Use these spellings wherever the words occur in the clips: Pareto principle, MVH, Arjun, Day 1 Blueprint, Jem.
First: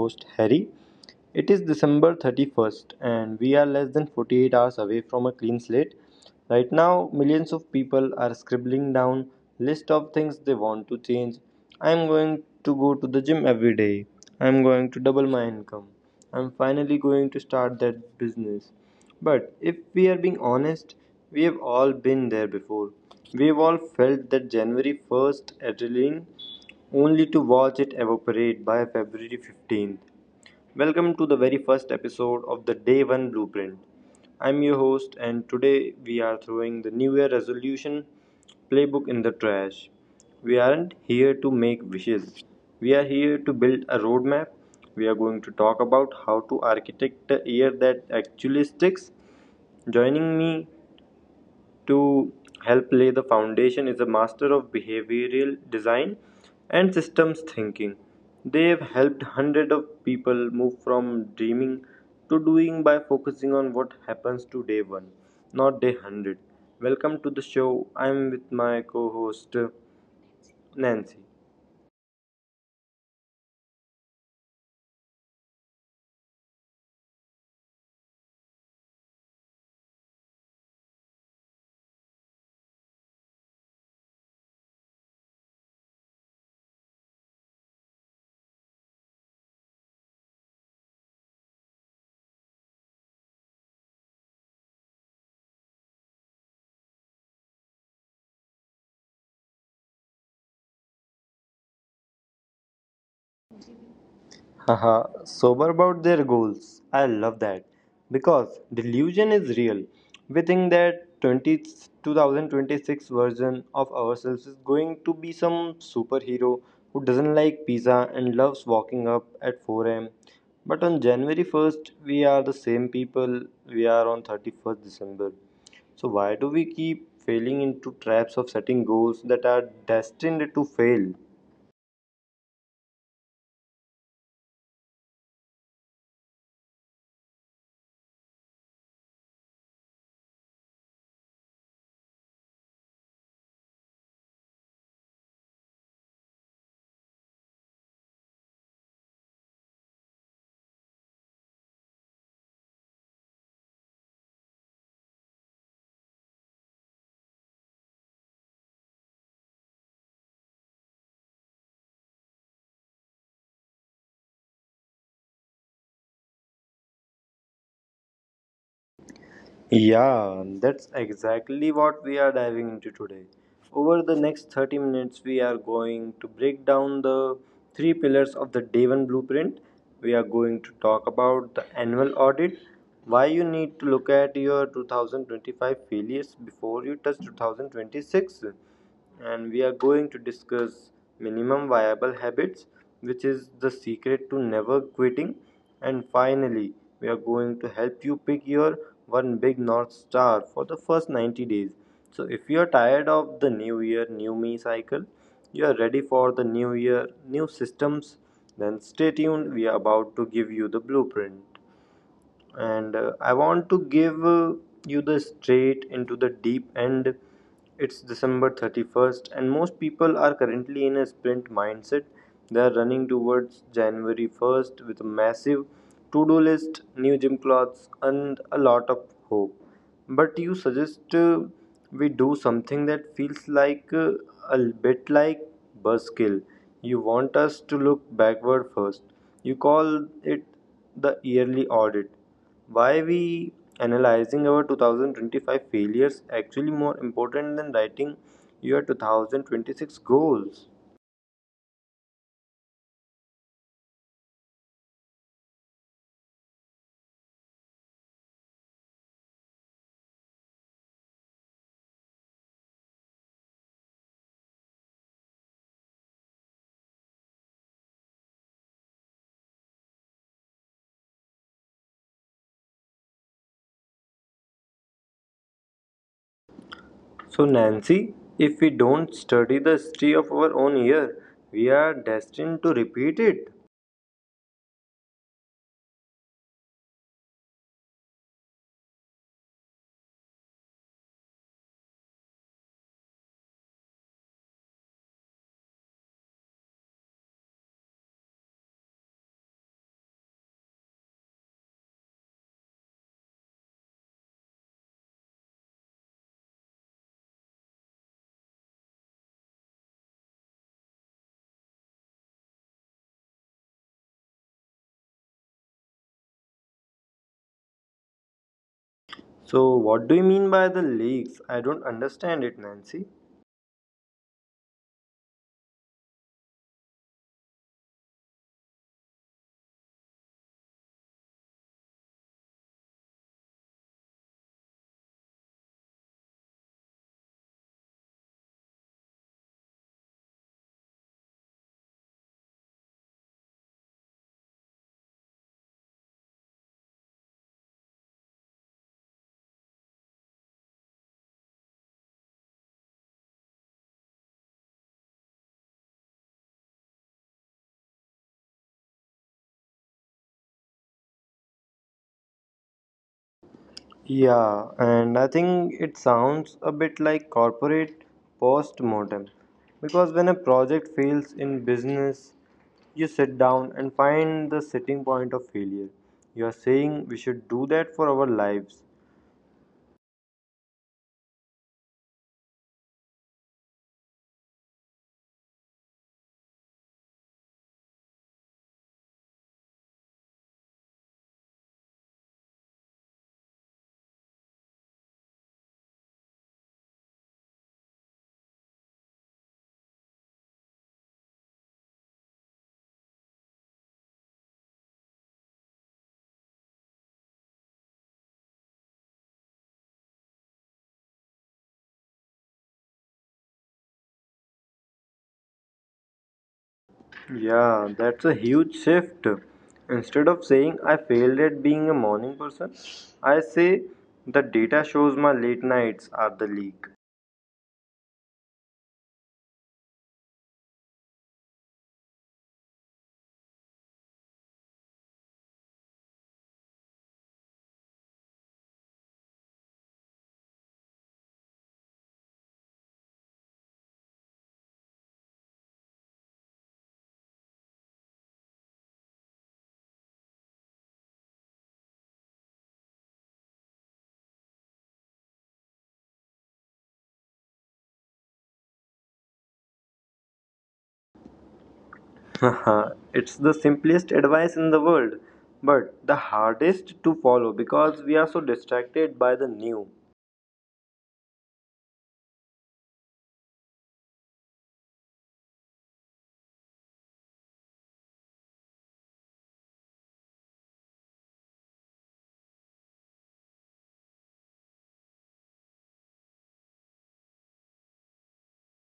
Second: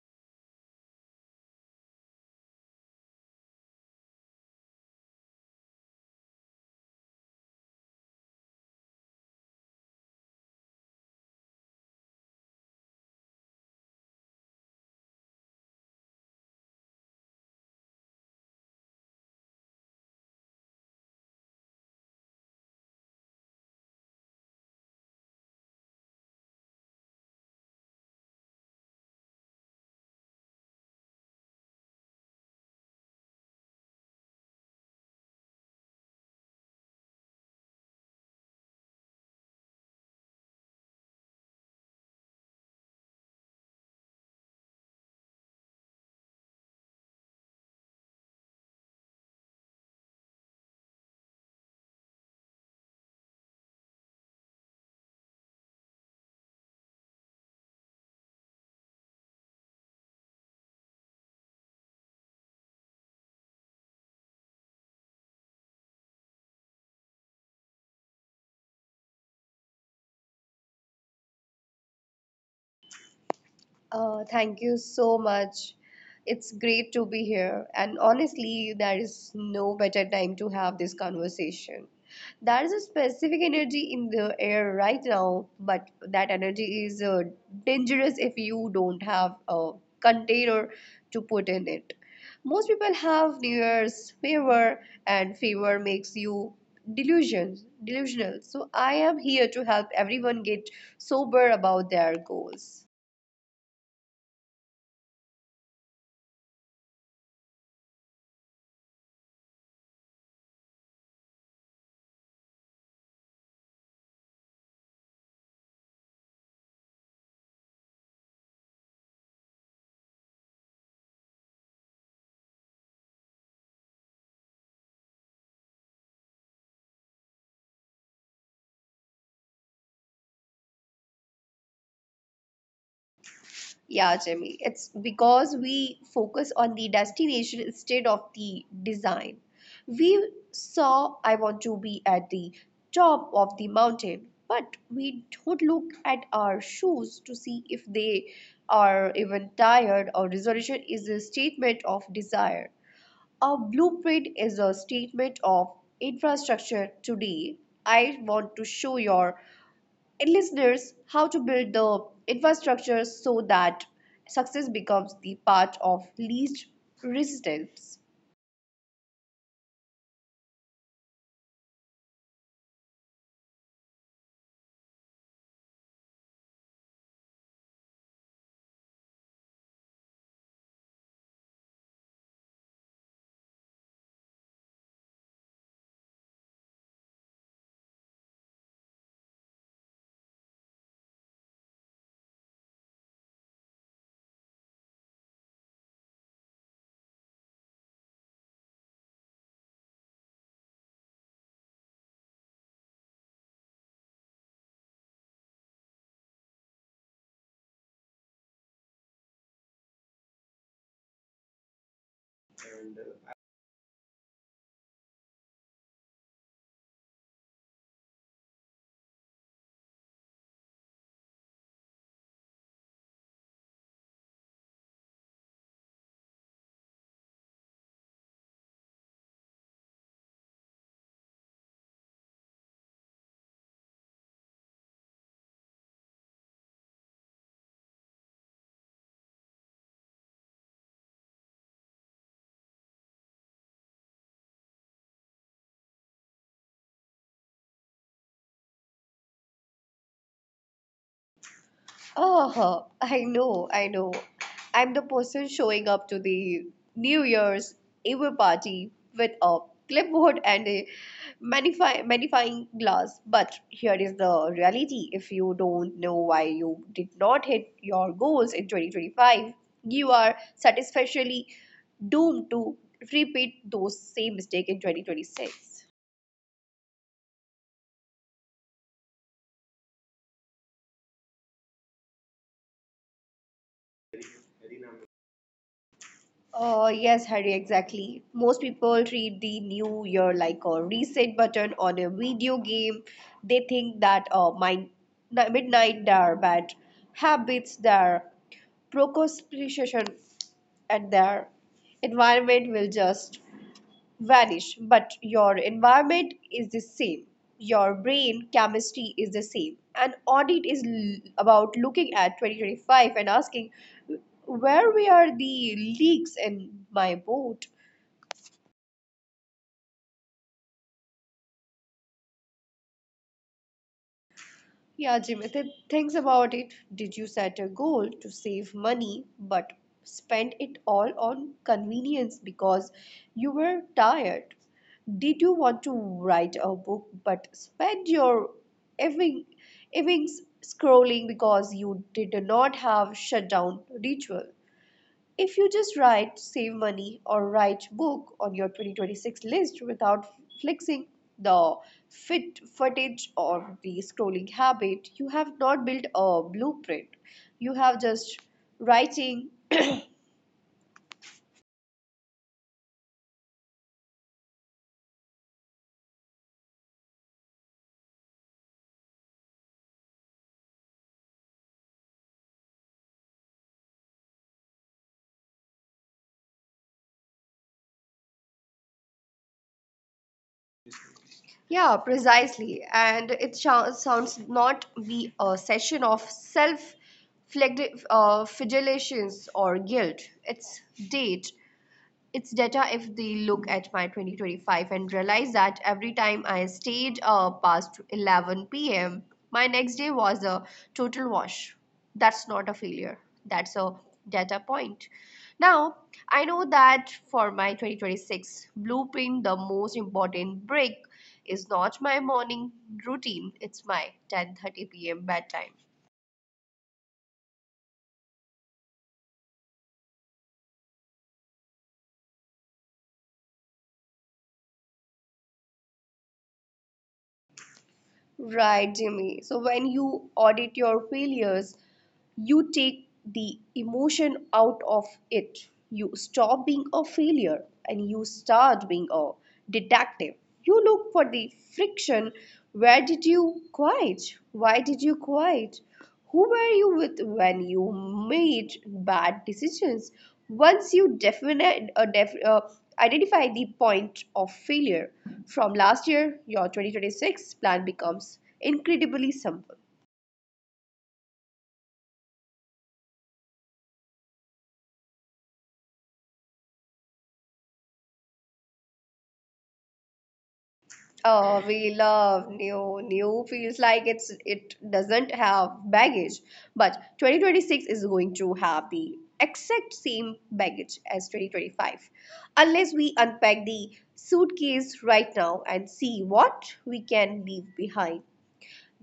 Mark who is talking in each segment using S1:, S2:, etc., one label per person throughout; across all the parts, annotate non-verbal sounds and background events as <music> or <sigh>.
S1: host, Harry. It is December 31st, and we are less than 48 hours away from a clean slate. Right now, millions of people are scribbling down list of things they want to change. I'm going to go to the gym every day. I'm going to double my income. I'm finally going to start that business. But if we are being honest, we have all been there before. We've all felt that January 1st adrenaline only to watch it evaporate by February 15th. Welcome to the very first episode of the Day 1 Blueprint. I'm your host, and today we are throwing the New Year resolution playbook in the trash. We aren't here to make wishes, we are here to build a roadmap. We are going to talk about how to architect a year that actually sticks. Joining me to help lay the foundation is a master of behavioral design and systems thinking. They have helped hundreds of people move from dreaming to doing by focusing on what happens to day one, not day 100. Welcome to the show. I'm with my co-host Nancy.
S2: Oh, thank you so much. It's great to be here. And honestly, there is no better time to have this conversation. There is a specific energy in the air right now, but that energy is dangerous if you don't have a container to put in it. Most people have New Year's fever, and fever makes you delusional. So I am here to help everyone get sober about their goals.
S1: Haha, sober about their goals. I love that. Because delusion is real. We think that 20 2026 version of ourselves is going to be some superhero who doesn't like pizza and loves walking up at 4 am. But on January 1st, we are the same people we are on 31st December. So why do we keep failing into traps of setting goals that are destined to fail?
S2: Yeah, Jimmy. It's because we focus on the destination instead of the design. We saw I want to be at the top of the mountain, but we don't look at our shoes to see if they are even tired. Our resolution is a statement of desire. A blueprint is a statement of infrastructure today. I want to show your and listeners how to build the infrastructure so that success becomes the path of least resistance.
S1: Yeah, that's exactly what we are diving into today. Over the next 30 minutes, we are going to break down the three pillars of the Devon blueprint. We are going to talk about the annual audit, why you need to look at your 2025 failures before you touch 2026, and we are going to discuss minimum viable habits, which is the secret to never quitting. And finally, we are going to help you pick your one big North Star for the first 90 days. So, if you are tired of the new year, new me cycle, you are ready for the new year, new systems, then stay tuned. We are about to give you the blueprint. And I want to give you the straight into the deep end. It's December 31st, and most people are currently in a sprint mindset. They are running towards January 1st with a massive to-do list, new gym clothes, and a lot of hope. But you suggest we do something that feels like a bit like buzzkill. You want us to look backward first. You call it the yearly audit. Why we analyzing our 2025 failures actually more important than writing your 2026 goals?
S2: Oh, I know. I'm the person showing up to the New Year's Eve party with a clipboard and a magnifying glass. But here is the reality if you don't know why you did not hit your goals in 2025, you are satisfactorily doomed to repeat those same mistakes in 2026.
S1: So Nancy, if we don't study the history of our own year, we are destined to repeat it.
S2: Oh, yes, Harry, exactly. Most people treat the new year like a reset button on a video game. They think that my midnight their bad habits, their procrastination, and their environment will just vanish, but your environment is the same. Your brain chemistry is the same. An audit is about looking at 2025 and asking where were the leaks in my boat?
S1: So what do you mean by the leaks? I don't understand it, Nancy.
S2: Yeah, Jimit, thinks about it. Did you set a goal to save money but spend it all on convenience because you were tired? Did you want to write a book but spend your evening, evenings scrolling because you did not have shutdown ritual? If you just write save money or write book on your 2026 list without flexing the fit footage or the scrolling habit, you have not built a blueprint. You have just writing.
S1: Yeah, and I think it sounds a bit like corporate post-mortem because when a project fails in business, you sit down and find the sitting point of failure. You are saying we should do that for our lives.
S2: Yeah, precisely. And it sounds not be a session of self flagellations or guilt. It's date it's data if they look at my 2025 and realize that every time I stayed past 11 p.m., my next day was a total wash. That's not a failure. That's a data point. Now, I know that for my 2026 blueprint, the most important break is not my morning routine, it's my 10:30 p.m. bedtime.
S1: Yeah, that's a huge shift. Instead of saying I failed at being a morning person, I say the data shows my late nights are the leak.
S2: Right, Jimmy. So when you audit your failures, you take the emotion out of it. You stop being a failure and you start being a detective. You look for the friction. Where did you quit? Why did you quit? Who were you with when you made bad decisions? Once you identify the point of failure from last year, your 2026 plan becomes incredibly simple.
S1: Haha, it's the simplest advice in the world, but the hardest to follow because we are so distracted by the new.
S2: Oh, we love new. New feels like it doesn't have baggage, but 2026 is going to have the exact same baggage as 2025, unless we unpack the suitcase right now and see what we can leave behind.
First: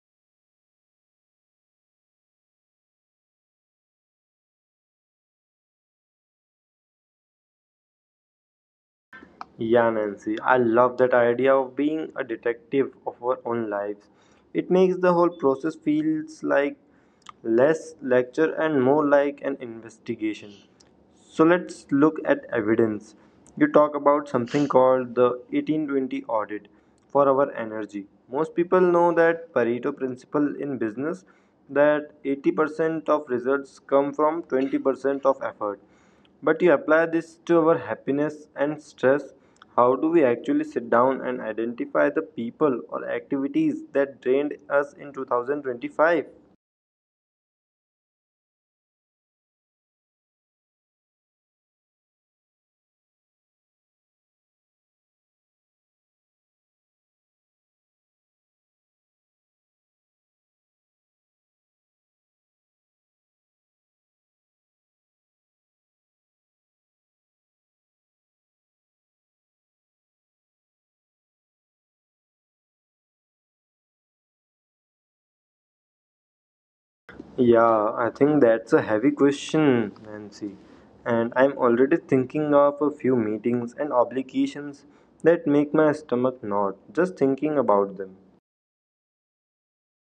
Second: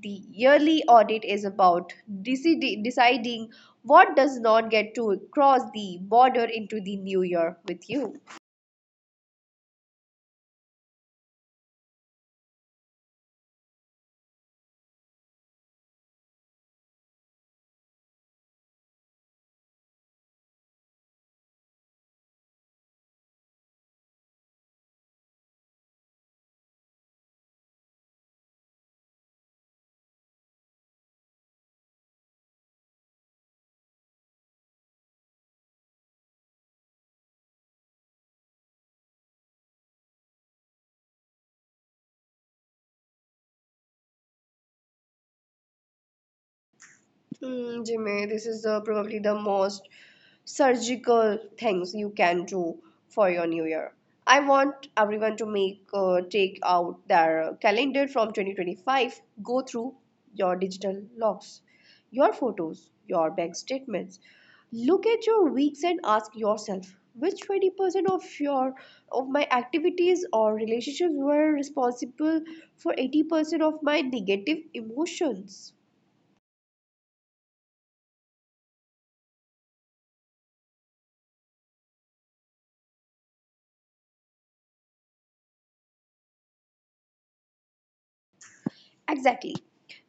S2: The yearly audit is about deciding what does not get to cross the border into the new year with you.
S1: Yeah, Nancy, I love that idea of being a detective of our own lives. It makes the whole process feels like less lecture and more like an investigation. So let's look at evidence. You talk about something called the 1820 audit for our energy. Most people know that Pareto principle in business that 80% of results come from 20% of effort. But you apply this to our happiness and stress. How do we actually sit down and identify the people or activities that drained us in 2025?
S2: Mm, Jimmy, this is probably the most surgical things you can do for your new year. I want everyone to make take out their calendar from 2025, go through your digital logs, your photos, your bank statements. Look at your weeks and ask yourself which 20% of your of my activities or relationships were responsible for 80% of my negative emotions.
S1: Yeah, I think that's a heavy question, Nancy. And I'm already thinking of a few meetings and obligations that make my stomach knot just thinking about them.
S2: Exactly.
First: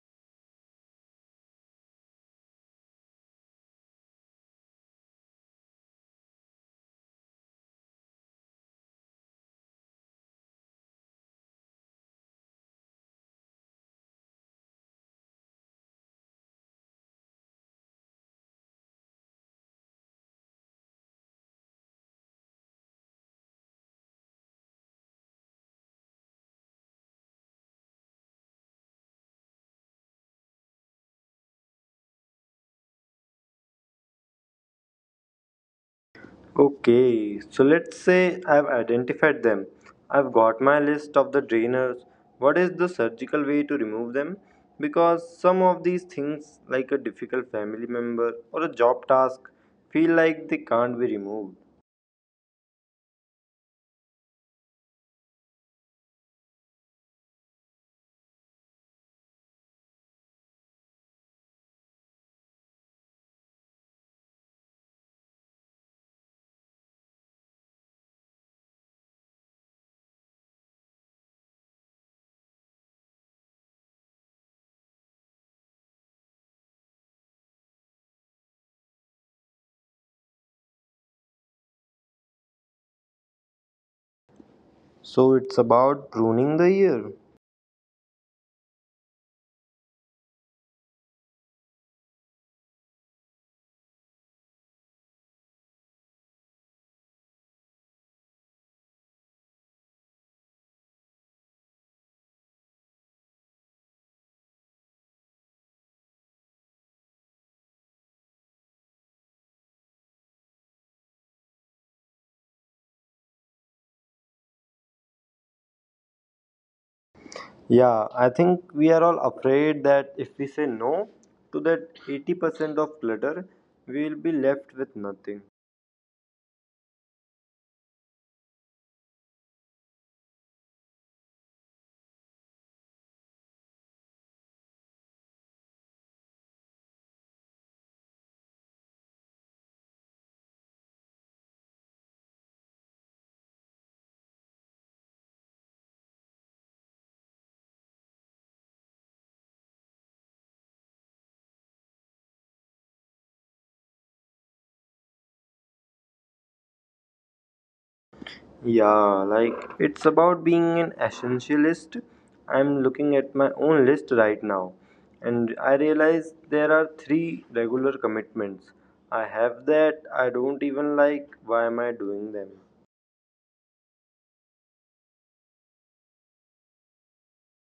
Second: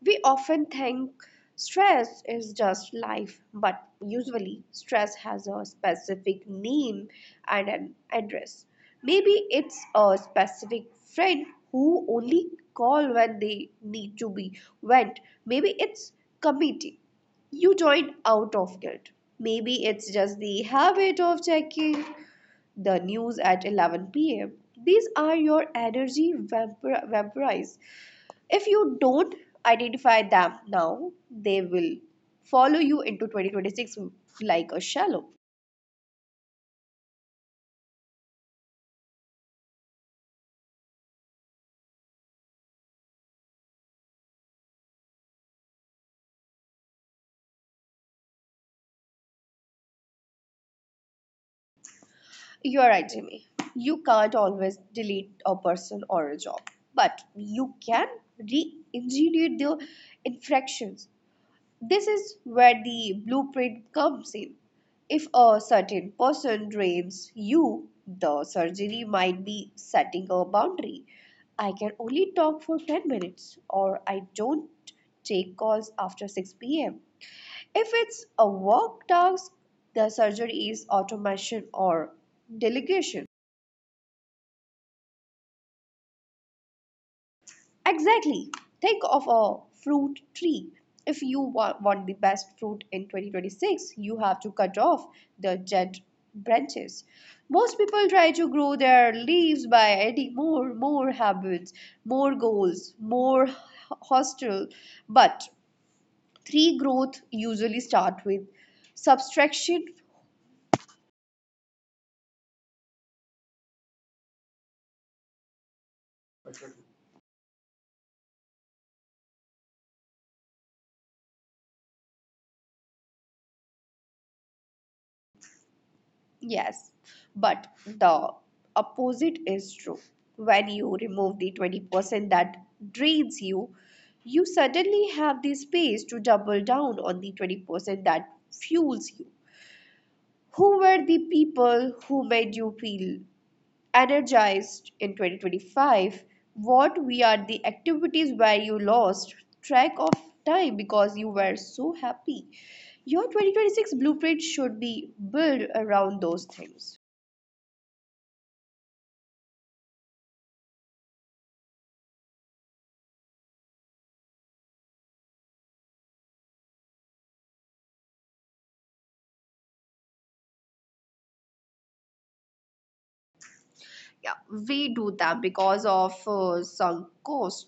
S2: We often think stress is just life, but usually stress has a specific name and an address. Maybe it's a specific friend who only call when they need to be went. Maybe it's committee you joined out of guilt. Maybe it's just the habit of checking the news at 11 pm. These are your energy vampires. If you don't identify them now, they will follow you into 2026 like a shadow.
S1: Okay, so let's say I've identified them. I've got my list of the drainers. What is the surgical way to remove them? Because some of these things, like a difficult family member or a job task, feel like they can't be removed.
S2: You're right, Jimmy. You can't always delete a person or a job, but you can re engineer their infractions. This is where the blueprint comes in. If a certain person drains you, the surgery might be setting a boundary. I can only talk for 10 minutes, or I don't take calls after 6 pm. If it's a work task, the surgery is automation or delegation.
S1: So it's about pruning the ear.
S2: Exactly. Think of a fruit tree. If you want the best fruit in 2026, you have to cut off the dead branches. Most people try to grow their leaves by adding more habits, more goals, hostel. But tree growth usually start with subtraction.
S1: Yeah, I think we are all afraid that if we say no to that 80% of clutter, we will be left with nothing.
S2: Yes, but the opposite is true. When you remove the 20% that drains you, you suddenly have the space to double down on the 20% that fuels you. Who were the people who made you feel energized in 2025? What were the activities where you lost track of time because you were so happy? Your 2026 blueprint should be built around those things.
S1: Yeah, like it's about being an essentialist. I'm looking at my own list right now, and I realize there are three regular commitments I have that I don't even like. Why am I doing them?
S2: Yeah, we do them because of sunk cost.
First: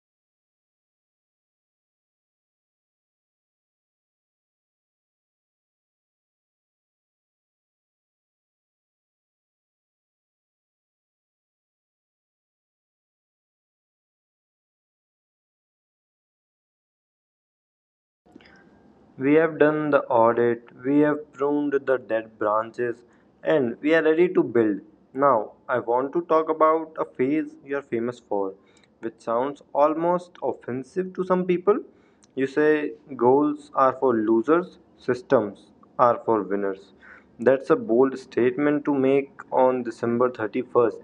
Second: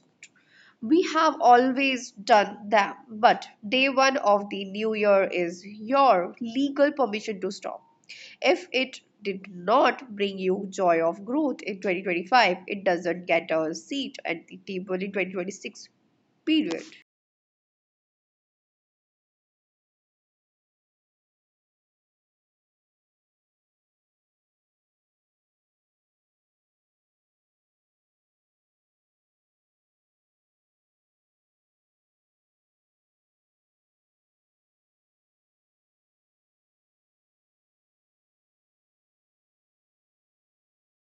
S2: We have always done them, but day one of the new year is your legal permission to stop. If it did not bring you joy of growth in 2025, it doesn't get a seat at the table in 2026 period.
S1: We have done the audit, we have pruned the dead branches, and we are ready to build. Now, I want to talk about a phase you are famous for, which sounds almost offensive to some people. You say goals are for losers, systems are for winners. That's a bold statement to make on December 31st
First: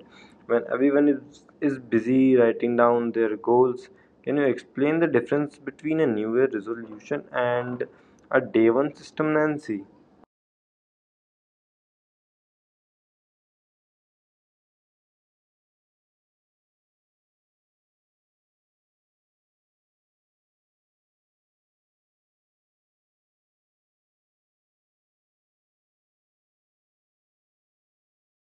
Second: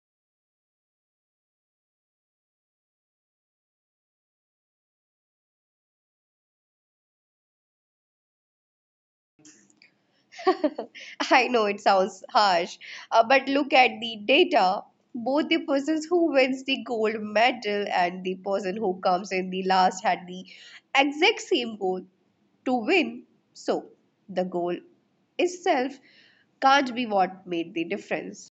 S1: when everyone is busy writing down their goals. Can you explain the difference between a new year resolution and a day one system, Nancy?
S2: <laughs> I know it sounds harsh, but look at the data. Both the persons who wins the gold medal and the person who comes in the last had the exact same goal to win. So the goal itself can't be what made the difference.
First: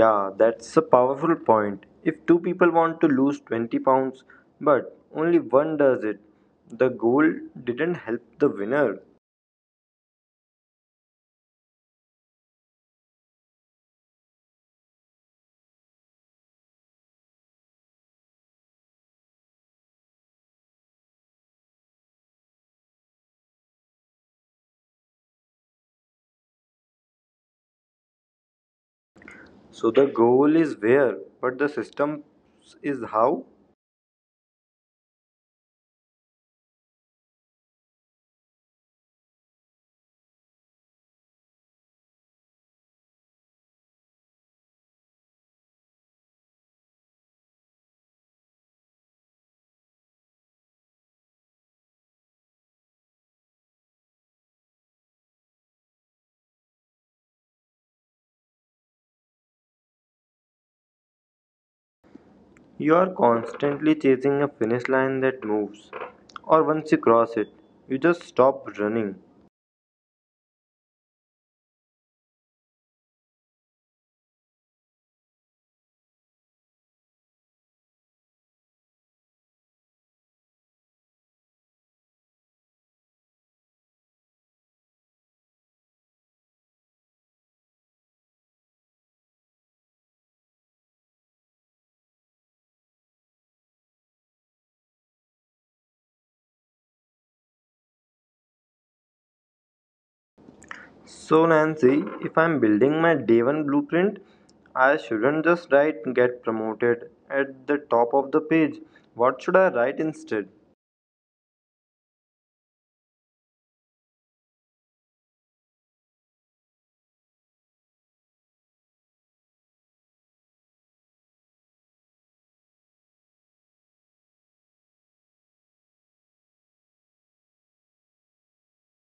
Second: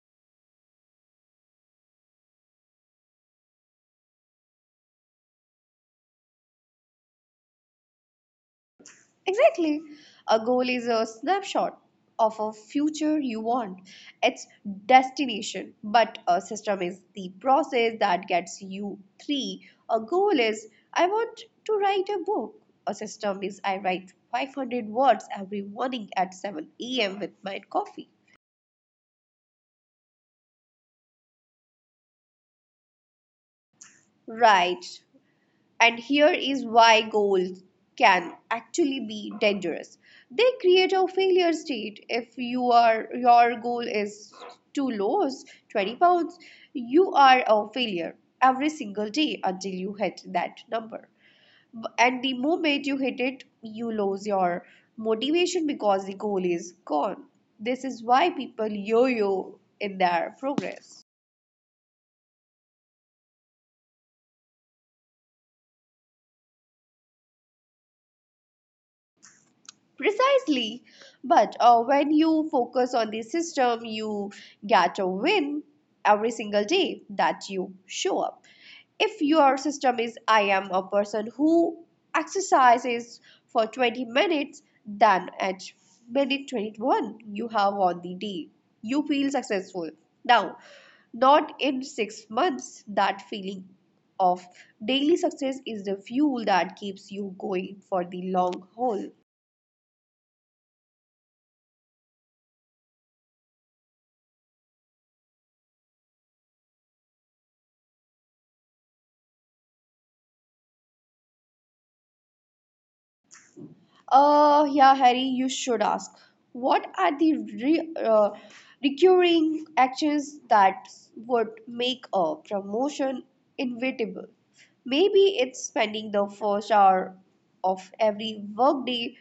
S1: Yeah, that's a powerful point. If two people want to lose 20 pounds but only one does it, the goal didn't help the winner.
S2: Exactly. A goal is a snapshot of a future you want, its destination. But a system is the process that gets you three. A goal is I want to write a book. A system is I write 500 words every morning at 7 a.m. with my coffee.
S1: So the goal is where, but the system is how.
S2: Right. And here is why goals can actually be dangerous. They create a failure state. If your goal is too low, 20 pounds, you are a failure every single day until you hit that number. And the moment you hit it, you lose your motivation because the goal is gone. This is why people yo-yo in their progress.
S1: You are constantly chasing a finish line that moves, or once you cross it, you just stop running.
S2: Precisely. But when you focus on the system, you get a win every single day that you show up. If your system is, I am a person who exercises for 20 minutes, then at minute 21, you have won the day. You feel successful. Now, not in 6 months, that feeling of daily success is the fuel that keeps you going for the long haul.
S1: So, Nancy, if I'm building my day one blueprint, I shouldn't just write get promoted at the top of the page. What should I write instead?
S2: Yeah, Harry, you should ask. What are the recurring actions that would make a promotion inevitable? Maybe it's spending the first hour of every workday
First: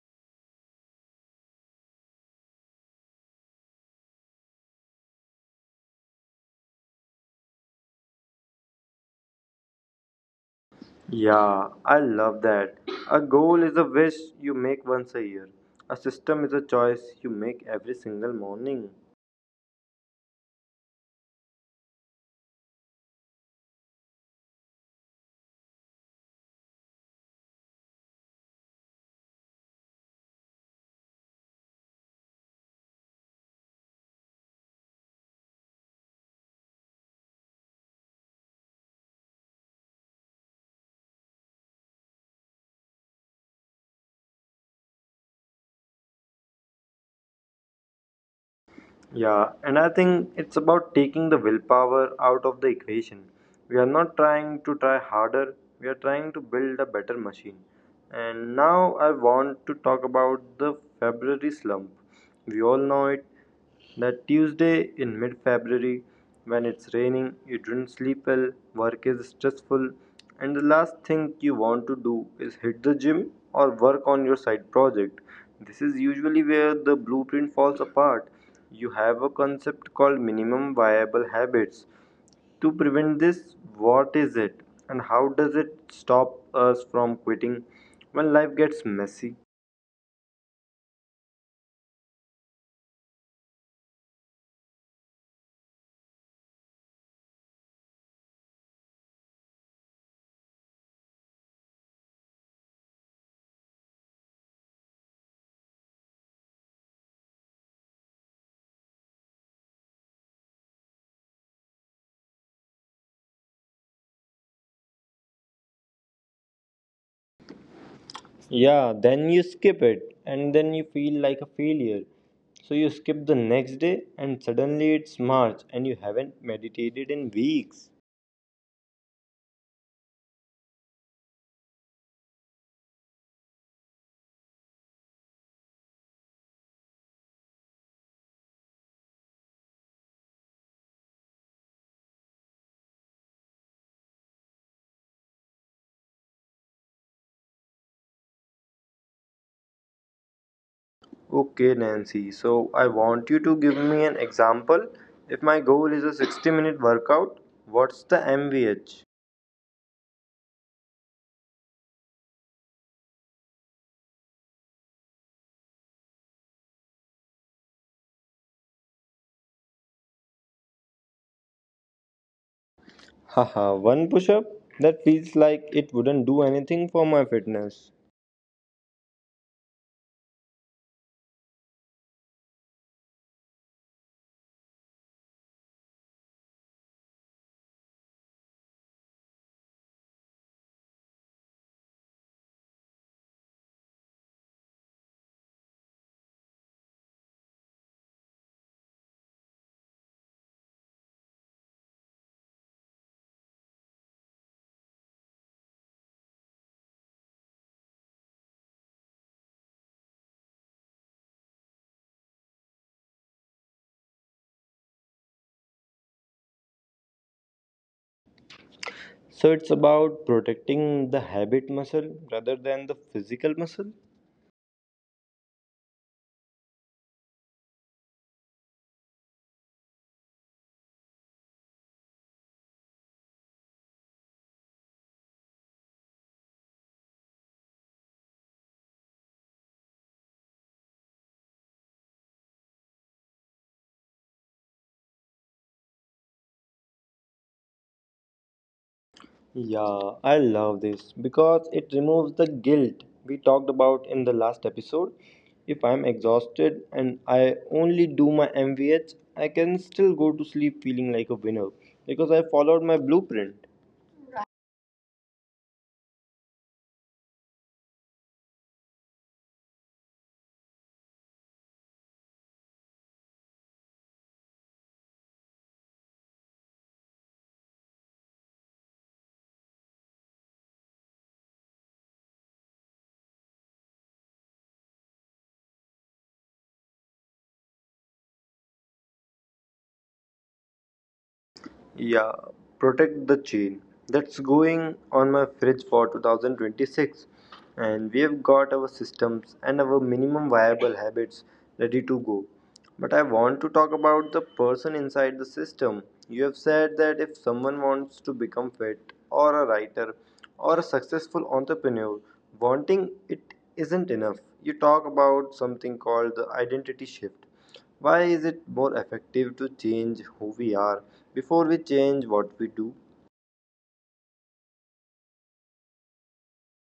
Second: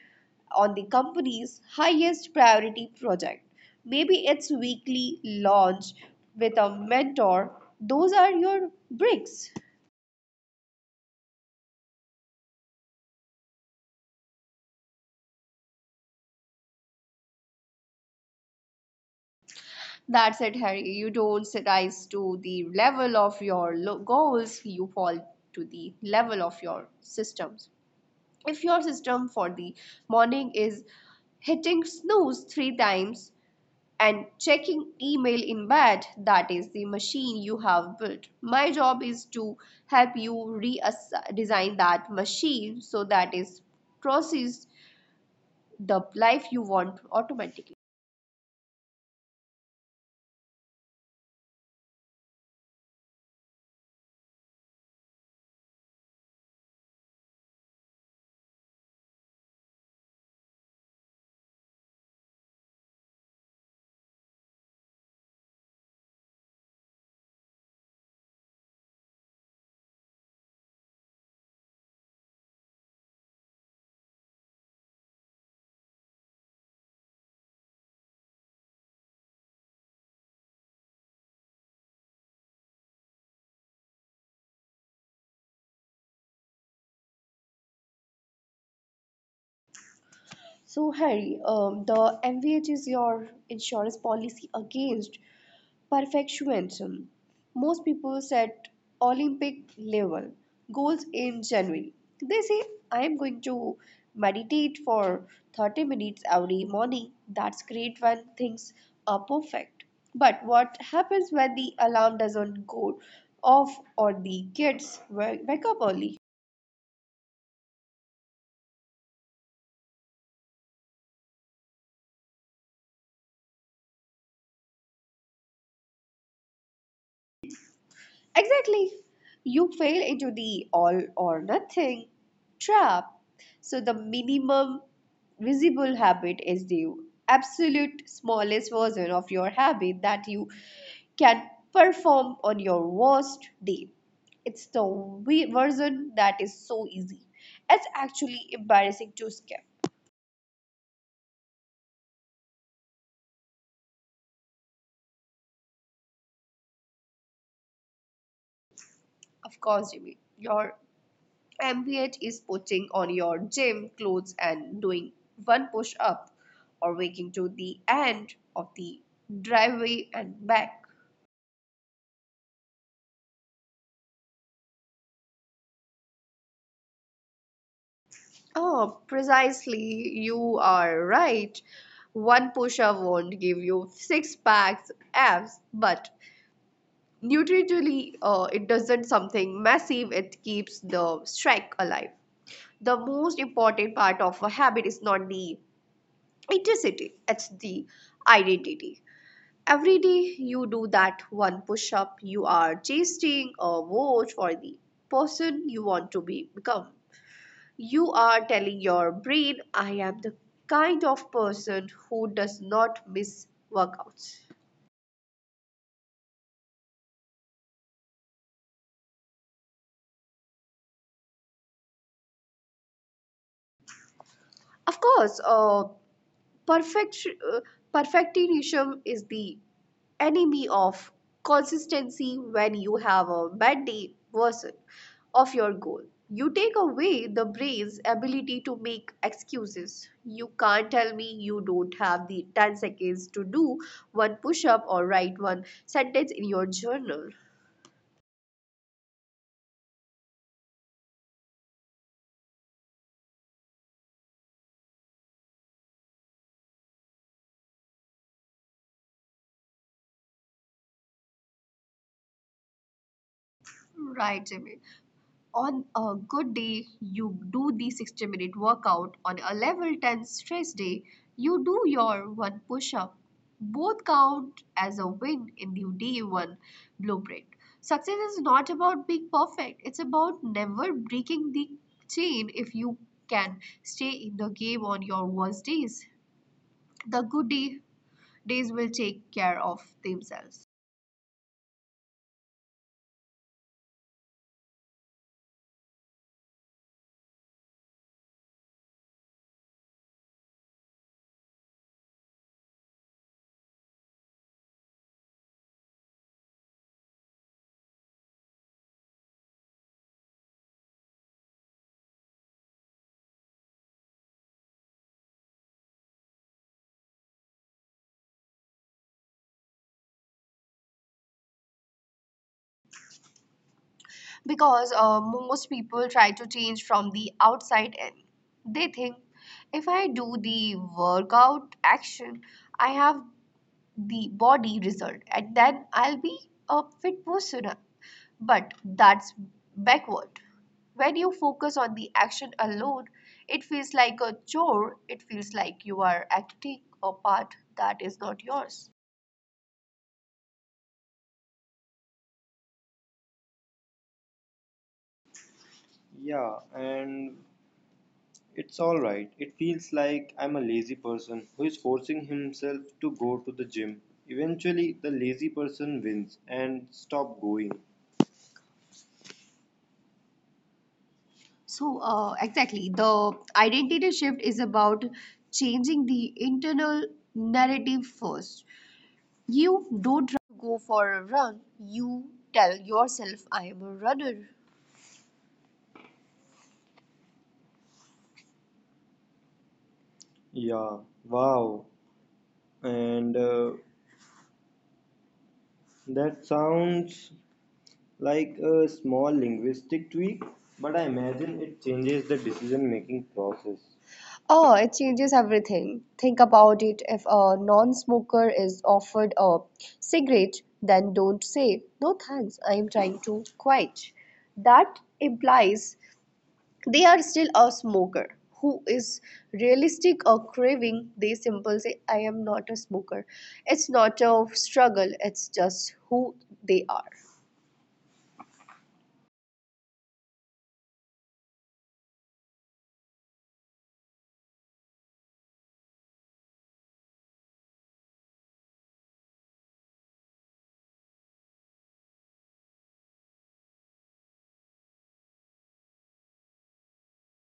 S2: on the company's highest priority project. Maybe it's weekly launch with a mentor. Those are your bricks.
S1: Yeah, I love that. A goal is a wish you make once a year, a system is a choice you make every single morning.
S2: That's it, Harry. You don't rise to the level of your goals, you fall to the level of your systems. If your system for the morning is hitting snooze three times and checking email in bed, that is the machine you have built. My job is to help you redesign that machine so that it processes the life you want automatically.
S1: Yeah, and I think it's about taking the willpower out of the equation. We are not trying to try harder, we are trying to build a better machine. And now I want to talk about the February slump. We all know it, that Tuesday in mid February when it's raining, you don't sleep well, work is stressful, and the last thing you want to do is hit the gym or work on your side project. This is usually where the blueprint falls apart. You have a concept called minimum viable habits. To prevent this, what is it and how does it stop us from quitting when life gets messy?
S2: So, Harry, the MVH is your insurance policy against perfectionism. Most people set Olympic level goals in January. They say, I am going to meditate for 30 minutes every morning. That's great when things are perfect. But what happens when the alarm doesn't go off or the kids wake up early?
S1: Yeah, then you skip it and then you feel like a failure. So you skip the next day and suddenly it's March and you haven't meditated in weeks.
S2: Exactly. You fail into the all or nothing trap. So the minimum visible habit is the absolute smallest version of your habit that you can perform on your worst day. It's the version that is so easy. It's actually embarrassing to skip.
S1: Okay, Nancy, so I want you to give me an example. If my goal is a 60-minute workout, what's the MVH?
S2: Of course, Jimmy, your Ambient is putting on your gym clothes and doing one push up or waking to the end of the driveway and back.
S1: Haha, one push up? That feels like it wouldn't do anything for my fitness.
S2: Oh, precisely. You are right. One push up won't give you six packs abs, but nutritionally, it doesn't something massive. It keeps the streak alive. The most important part of a habit is not the intensity; it's the identity. Every day you do that one push up, you are chasing a vote for the person you want to be become. You are telling your brain, I am the kind of person who does not miss workouts.
S1: So it's about protecting the habit muscle rather than the physical muscle?
S2: Of course, perfect, uh, perfectionism is the enemy of consistency when you have a bad day version of your goal. You take away the brain's ability to make excuses. You can't tell me you don't have the 10 seconds to do one push up or write one sentence in your journal.
S1: Yeah, I love this because it removes the guilt we talked about in the last episode. If I'm exhausted and I only do my MVH, I can still go to sleep feeling like a winner because I followed my blueprint.
S2: Right, Jimmy. On a good day you do the 60-minute workout, on a level 10 stress day you do your one push up. Both count as a win in the day one blueprint. Success is not about being perfect, it's about never breaking the chain. If you can stay in the game on your worst days, the good days will take care of themselves.
S1: Yeah, protect the chain. That's going on my fridge for 2026. And we have got our systems and our minimum viable habits ready to go. But I want to talk about the person inside the system. You have said that if someone wants to become fit or a writer or a successful entrepreneur, wanting it isn't enough. You talk about something called the identity shift. Why is it more effective to change who we are before we change what we do?
S2: Because most people try to change from the outside in. They think if I do the workout action, I have the body result and then I'll be a fit person. But that's backward. When you focus on the action alone, it feels like a chore, it feels like you are acting a part that is not yours. Yeah, and it's alright. It feels like I'm a lazy person who is forcing himself to go to the gym. Eventually, the lazy person wins and stop going. So, exactly, the identity shift is about changing the internal narrative first. You don't go for a run, you tell yourself, I am a runner. Yeah, wow. And that sounds like a small linguistic tweak, but I imagine it changes the decision making process. Oh, it changes everything. Think about it. If a non smoker is offered a cigarette, then don't say, No thanks, I am trying to quit. That implies they are still a smoker who is realistic or craving. They simply say, I am not a smoker. It's not a struggle, it's just who they are.